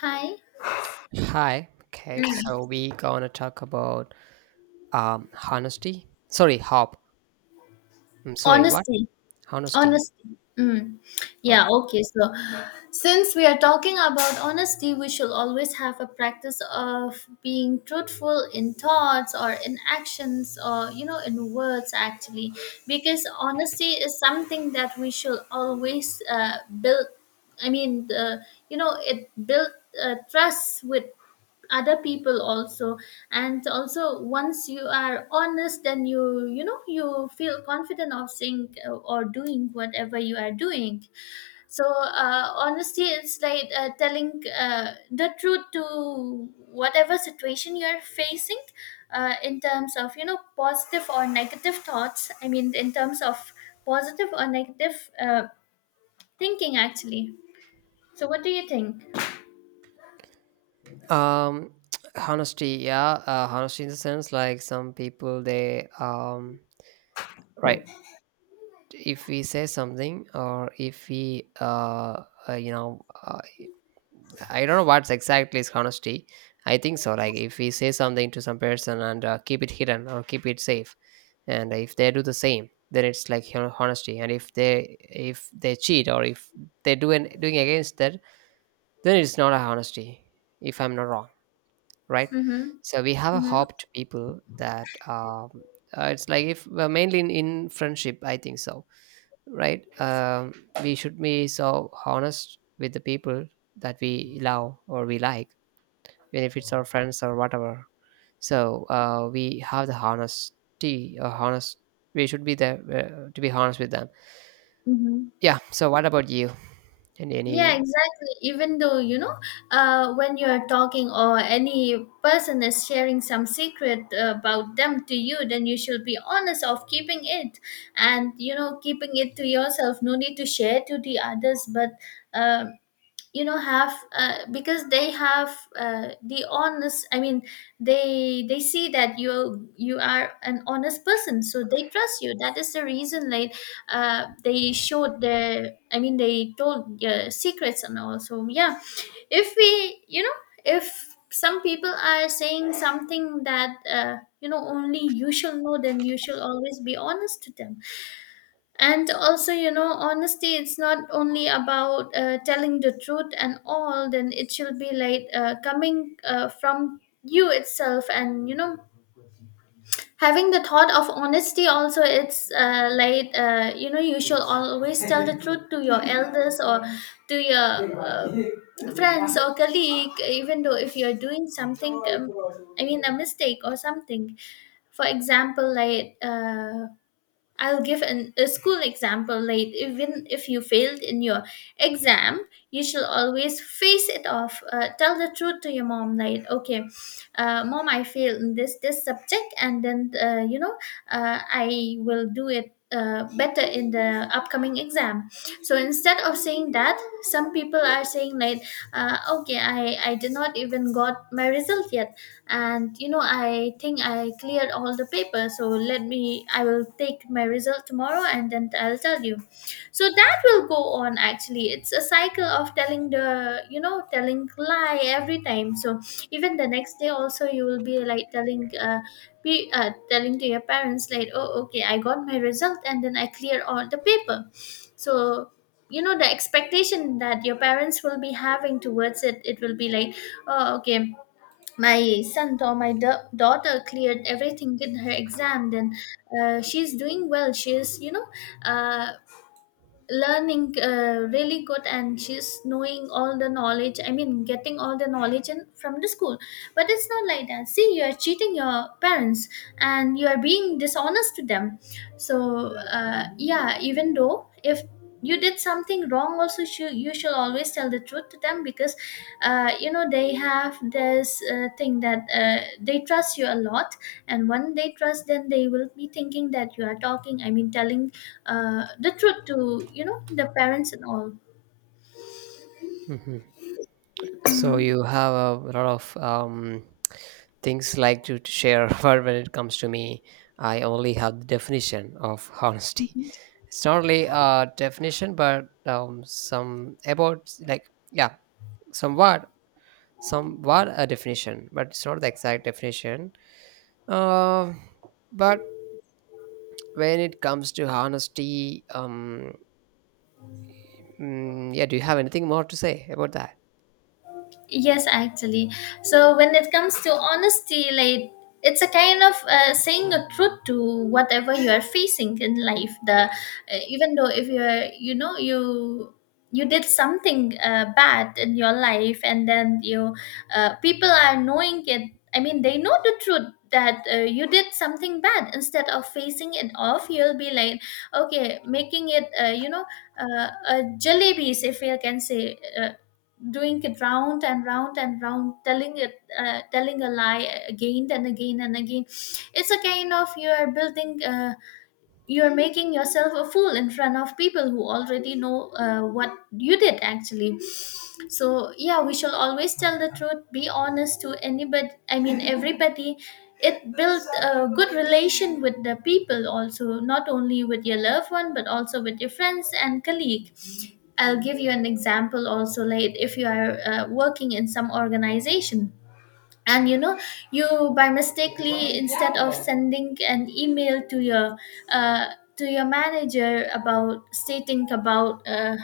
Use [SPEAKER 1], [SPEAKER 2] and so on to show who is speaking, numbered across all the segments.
[SPEAKER 1] Hi.
[SPEAKER 2] Hi. Okay.
[SPEAKER 1] Mm.
[SPEAKER 2] So we gonna talk about honesty. Sorry, hop. I'm sorry. What?
[SPEAKER 1] Honesty.
[SPEAKER 2] Honesty.
[SPEAKER 1] Honesty. Mm. Yeah,
[SPEAKER 2] Right.
[SPEAKER 1] okay. So, since we are talking about honesty, we should always have a practice of being truthful in thoughts or in actions or, in words actually. Because honesty is something that we should always build. I mean, the, it built trust with other people also, and also once you are honest then you know you feel confident of saying or doing whatever you are doing. So honesty is like telling the truth to whatever situation you are facing, in terms of positive or negative thoughts. I mean, in terms of positive or negative thinking actually. So what do you think?
[SPEAKER 2] Um, honesty. Yeah. Honesty in the sense like some people they right. If we say something or if we uh you know uh, I don't know what's exactly is honesty. I think so. Like if we say something to some person and keep it hidden or keep it safe, and if they do the same then it's like you honesty, and if they cheat or if they doing against that, then it's not a honesty if I'm not wrong, right?
[SPEAKER 1] Mm-hmm.
[SPEAKER 2] So we have a
[SPEAKER 1] Mm-hmm.
[SPEAKER 2] hope to people that it's like if well, mainly in friendship I think so, right. We should be so honest with the people that we love or we like, benefits or friends or whatever. So we have the honesty or honest, we should be there to be honest with them.
[SPEAKER 1] Mm-hmm.
[SPEAKER 2] Yeah, so what about you and
[SPEAKER 1] Yeah,
[SPEAKER 2] any
[SPEAKER 1] exactly. Even though, when you're talking or any person is sharing some secret about them to you, then you should be honest of keeping it and, keeping it to yourself. No need to share to the others. But uh, have because they have the honest. I mean, they see that you are an honest person, so they trust you. That is the reason, like they showed their, I mean they told secrets and all. So yeah, if we you know if some people are saying something that only you shall know, then you shall always be honest to them. And also, honesty, it's not only about telling the truth and all, then it should be like coming from you itself. And having the thought of honesty also, it's you should always tell the truth to your elders or to your friends or colleague, even though if you're doing something, a mistake or something. For example, like I'll give a school example. Like, even if you failed in your exam, you shall always face it off. Tell the truth to your mom. Like, okay, mom, I failed in this subject, and then I will do it better in the upcoming exam. So instead of saying that, some people are saying like, okay, I did not even got my result yet, and I think I cleared all the papers, so let me, I will take my result tomorrow and then I'll tell you. So that will go on, actually. It's a cycle of telling the, telling lie every time. So even the next day also you will be like telling, be telling to your parents like, oh okay, I got my result and then I clear all the paper. So, you know, the expectation that your parents will be having towards it, it will be like, oh okay, my son or my daughter cleared everything in her exam. Then she's doing well, she's uh, learning really good, and she's knowing all the knowledge, I mean getting all the knowledge from the school. But it's not like that. See, you are cheating your parents, and you are being dishonest to them. So yeah, even though if you did something wrong also, you should always tell the truth to them because they have this thing that they trust you a lot. And when they trust, then they will be thinking that you are talking, I mean telling the truth to, the parents and all.
[SPEAKER 2] Mhm. So you
[SPEAKER 1] Mhm.
[SPEAKER 2] have a lot of things like to share but when it comes to me I only have the definition of honesty.
[SPEAKER 1] Mhm.
[SPEAKER 2] It's not only a definition but some about like yeah, somewhat, somewhat a definition but it's not the exact definition. Uh, but when it comes to honesty, yeah, do you have anything more to say about that?
[SPEAKER 1] Yes, actually. So when it comes to honesty, like, it's a kind of saying a truth to whatever you are facing in life. The, even though if you are, you did something bad in your life, and then you, people are knowing it. I mean, they know the truth that you did something bad. Instead of facing it off, you'll be like, okay, making it, jalebis, if you can say, doing it round and round and round, telling it, telling a lie again and again and again. It's a kind of, you are building, you are making yourself a fool in front of people who already know what you did actually. So yeah, we shall always tell the truth, be honest to anybody, I mean everybody. It builds a good relation with the people also, not only with your loved one but also with your friends and colleague. I'll give you an example also. Like, if you are working in some organization, and you by mistakenly, instead of sending an email uh, to your manager about stating about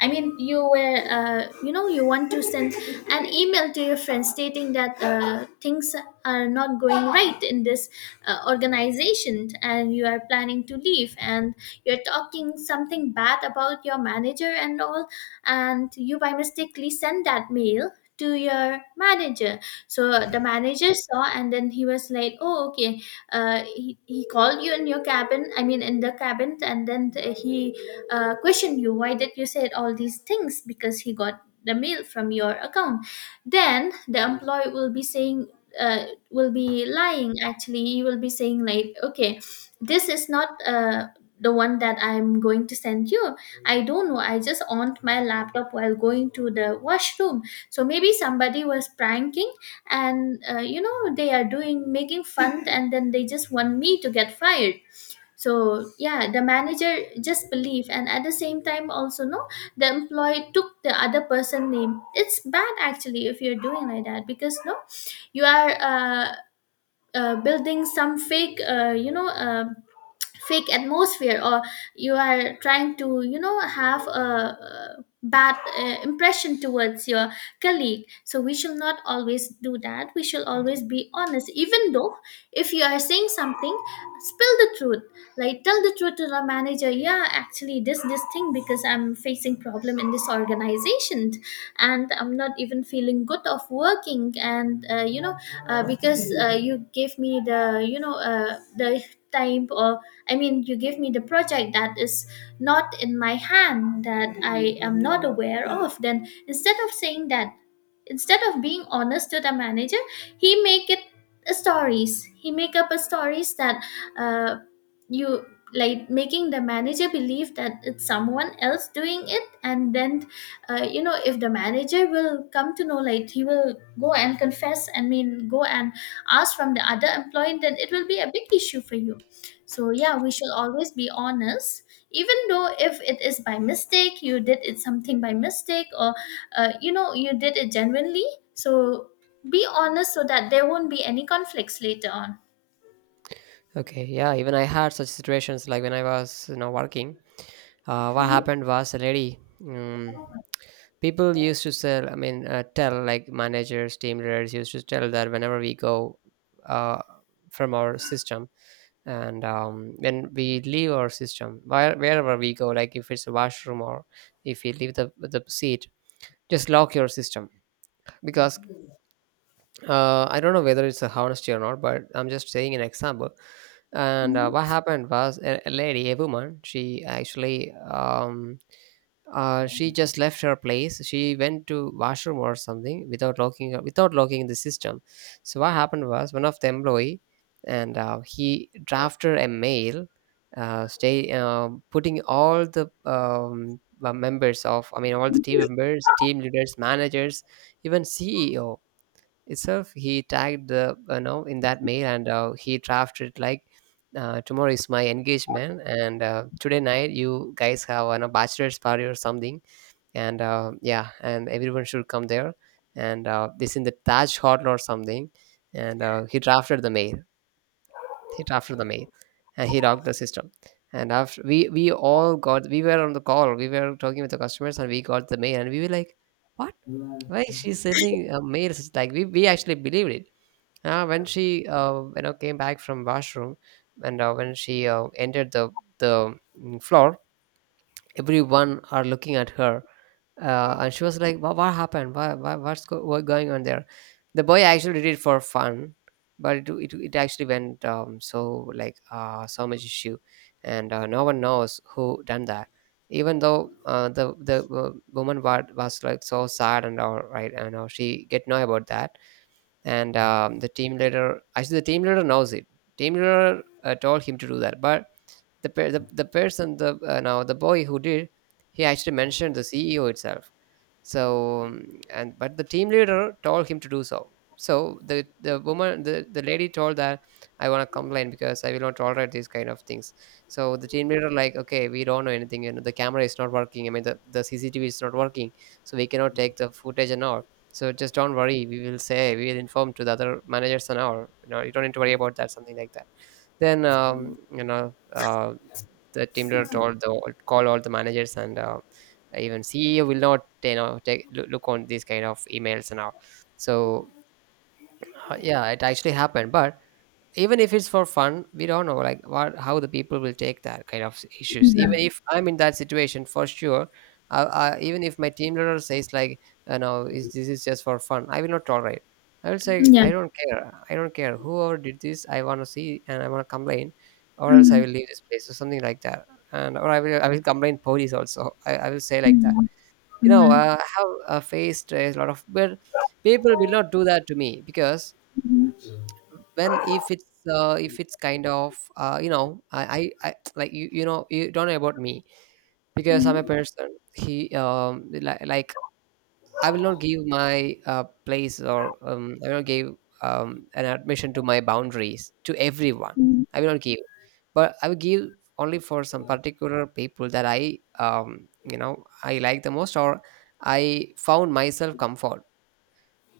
[SPEAKER 1] I mean, you were, you want to send an email to your friends stating that things are not going right in this organization, and you are planning to leave, and you're talking something bad about your manager and all, and you by mistakenly sent that mail to your manager. So the manager saw and then he was like, oh okay, he called you in your cabin, I mean in the cabin, and then he questioned you why did you said all these things, because he got the mail from your account. Then the employee will be saying, will be lying actually. He will be saying like, okay, this is not the one that I'm going to send you. I don't know. I just on my laptop while going to the washroom. So maybe somebody was pranking, and they are doing, making fun, and then they just want me to get fired. So yeah, the manager just believe, and at the same time also no, the employee took the other person name. It's bad actually if you're doing like that, because no, you are building some fake, fake atmosphere, or you are trying to, have a bad impression towards your colleague. So we should not always do that, we should always be honest, even though if you are saying something, spill the truth. Like, tell the truth to the manager. Yeah, actually this thing, because I'm facing problem in this organization, and I'm not even feeling good of working, and because you gave me the, the time, or I mean, you give me the project that is not in my hand, that I am not aware of. Then instead of saying that, instead of being honest to the manager, he make it a stories. He make up a stories that uh, you, like making the manager believe that it's someone else doing it, and then if the manager will come to know, like he will go and confess, and mean go and ask from the other employee, then it will be a big issue for you. So yeah, we should always be honest, even though if it is by mistake, you did it something by mistake, or you did it genuinely. So be honest so that there won't be any conflicts later on.
[SPEAKER 2] Okay, yeah, even I had such situations like when I was, you know, working. What
[SPEAKER 1] Mhm.
[SPEAKER 2] happened was a lady. People used to sell. I mean, tell like managers, team leaders used to tell that whenever we go, uh, from our system, and when we leave our system, wherever we go, like if it's a washroom or if you leave the seat, just lock your system, because I don't know whether it's a honesty or not, but I'm just saying an example. And what
[SPEAKER 1] Mhm.
[SPEAKER 2] happened was a lady, a woman, she actually she just left her place. She went to washroom or something without locking the system. So what happened was one of the employee, and he drafted a mail, stay putting all the members of, I mean, all the team members, team leaders, managers, even CEO itself, he tagged the you know in that mail, and he drafted it like tomorrow is my engagement, and today night you guys have a bachelor's party or something, and yeah, and everyone should come there, and this in the taj hotel or something. And he drafted the mail, he drafted the mail, and he locked the system. And after we all got, we were on the call, we were talking with the customers, and we got the mail, and we were like, what, why is she sending a mail? It's like we actually believed it. When she you know came back from washroom, and when she entered the floor, everyone are looking at her, and she was like, what happened? Why? Why? What going on there?" The boy actually did it for fun, but it actually went so like so much issue, and no one knows who done that. Even though the woman was like so sad and all right, and she get know about that, and the team leader knows it. Team leader told him to do that, but the person the now the boy who did, he actually mentioned the ceo itself. So and but the team leader told him to do so. So the lady told that I want to complain because I will not tolerate these kind of things. So the team leader like okay, we don't know anything, you know the camera is not working, I mean the CCTV is not working, so we cannot take the footage and all. So just don't worry, we will say, we will inform to the other managers and all, you know you don't need to worry about that, something like that. Then the team leader told the call all the managers and even ceo will not you know take look on these kind of emails now. So yeah, it actually happened. But even if it's for fun, we don't know like what, how the people will take that kind of issues. Even if I'm in that situation for sure, even if my team leader says like you know is this is just for fun I will not tolerate. I will say
[SPEAKER 1] Yeah.
[SPEAKER 2] I don't care, I don't care whoever did this, I want to see and I want to complain, or else I will
[SPEAKER 1] Mhm.
[SPEAKER 2] leave this place or something like that. And or i will complain police also. I will say like that,
[SPEAKER 1] Mhm.
[SPEAKER 2] you know,
[SPEAKER 1] Mhm.
[SPEAKER 2] I have faced a lot of, but people will not do that to me, because when if it's kind of you know I like you know you don't know about me, because I'm a
[SPEAKER 1] Mhm.
[SPEAKER 2] person he like I will not give my place, or I will not give an admission to my boundaries to everyone.
[SPEAKER 1] Mhm.
[SPEAKER 2] I will not give, but I will give only for some particular people that I you know I like the most, or I found myself comfort.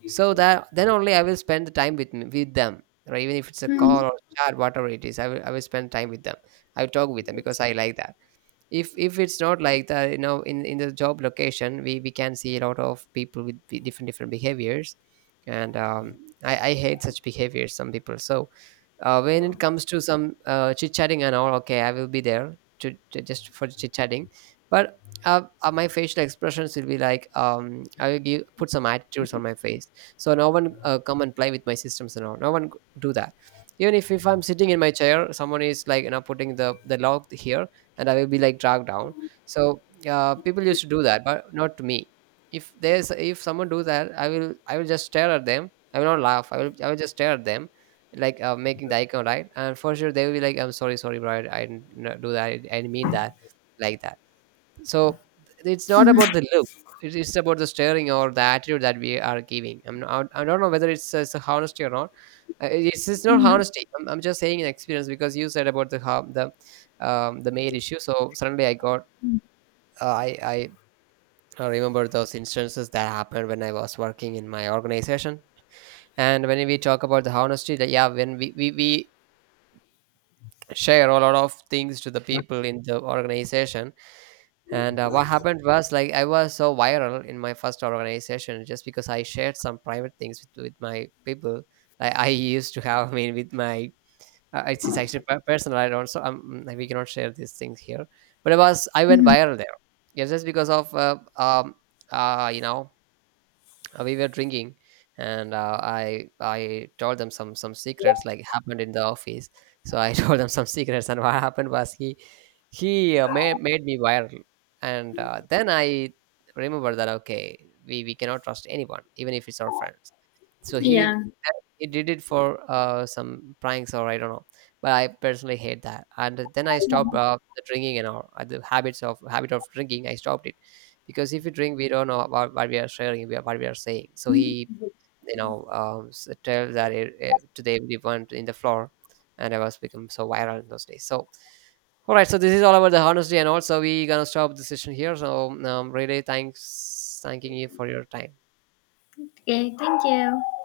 [SPEAKER 2] So that then only I will spend the time with me, with them. Or even if it's a
[SPEAKER 1] Mhm.
[SPEAKER 2] call or chat, whatever it is, I will spend time with them. I will talk with them because I like that. If it's not like that, you know in the job location we can see a lot of people with different behaviors. And i hate such behaviors, some people. So when it comes to some chit chatting and all, okay I will be there to just for chit chatting. But my facial expressions will be like I will give, put some attitudes on my face, so no one come and play with my systems and all, no one do that. Even if I'm sitting in my chair, someone is like you know putting the log here, and I will be like dragged down. So people used to do that, but not to me. If there's if someone do that, i will just stare at them, I will not laugh, i will just stare at them, like making the icon right. And for sure they will be like I'm sorry, sorry bro, I didn't do that, I didn't mean that, like that. So it's not
[SPEAKER 1] Mhm.
[SPEAKER 2] about the look, it's about the staring or the attitude that we are giving. I'm not, I don't know whether it's a honesty or not. It's not
[SPEAKER 1] Mhm.
[SPEAKER 2] honesty, I'm just saying an experience, because you said about the how the mail issue. So suddenly I got
[SPEAKER 1] Mhm.
[SPEAKER 2] uh, I I I remember those instances that happened when I was working in my organization. And when we talk about the honesty, that yeah, when we share a lot of things to the people in the organization. And what happened was like I was so viral in my first organization, just because I shared some private things with my people. I used to have I mean with my it's actually personal, I don't, so we cannot share these things here, but it was, I went
[SPEAKER 1] Mhm.
[SPEAKER 2] viral there. Yeah, just because of uh you know we were drinking, and i told them some secrets like happened in the office. So I told them some secrets, and what happened was made me viral. And then I remember that okay, we cannot trust anyone even if it's our friends. So he
[SPEAKER 1] Yeah.
[SPEAKER 2] he did it for some pranks or I don't know, but I personally hate that. And then I stopped the drinking and all, the habits of habit of drinking, I stopped it. Because if you drink, we don't know about what we are sharing, what we are saying. So he, you know tell that to the everyone in the floor, and I was become so viral in those days. So all right, so this is all about the honesty, and also we gonna stop the session here. So really thanks thanking you for your time.
[SPEAKER 1] Okay. Thank you.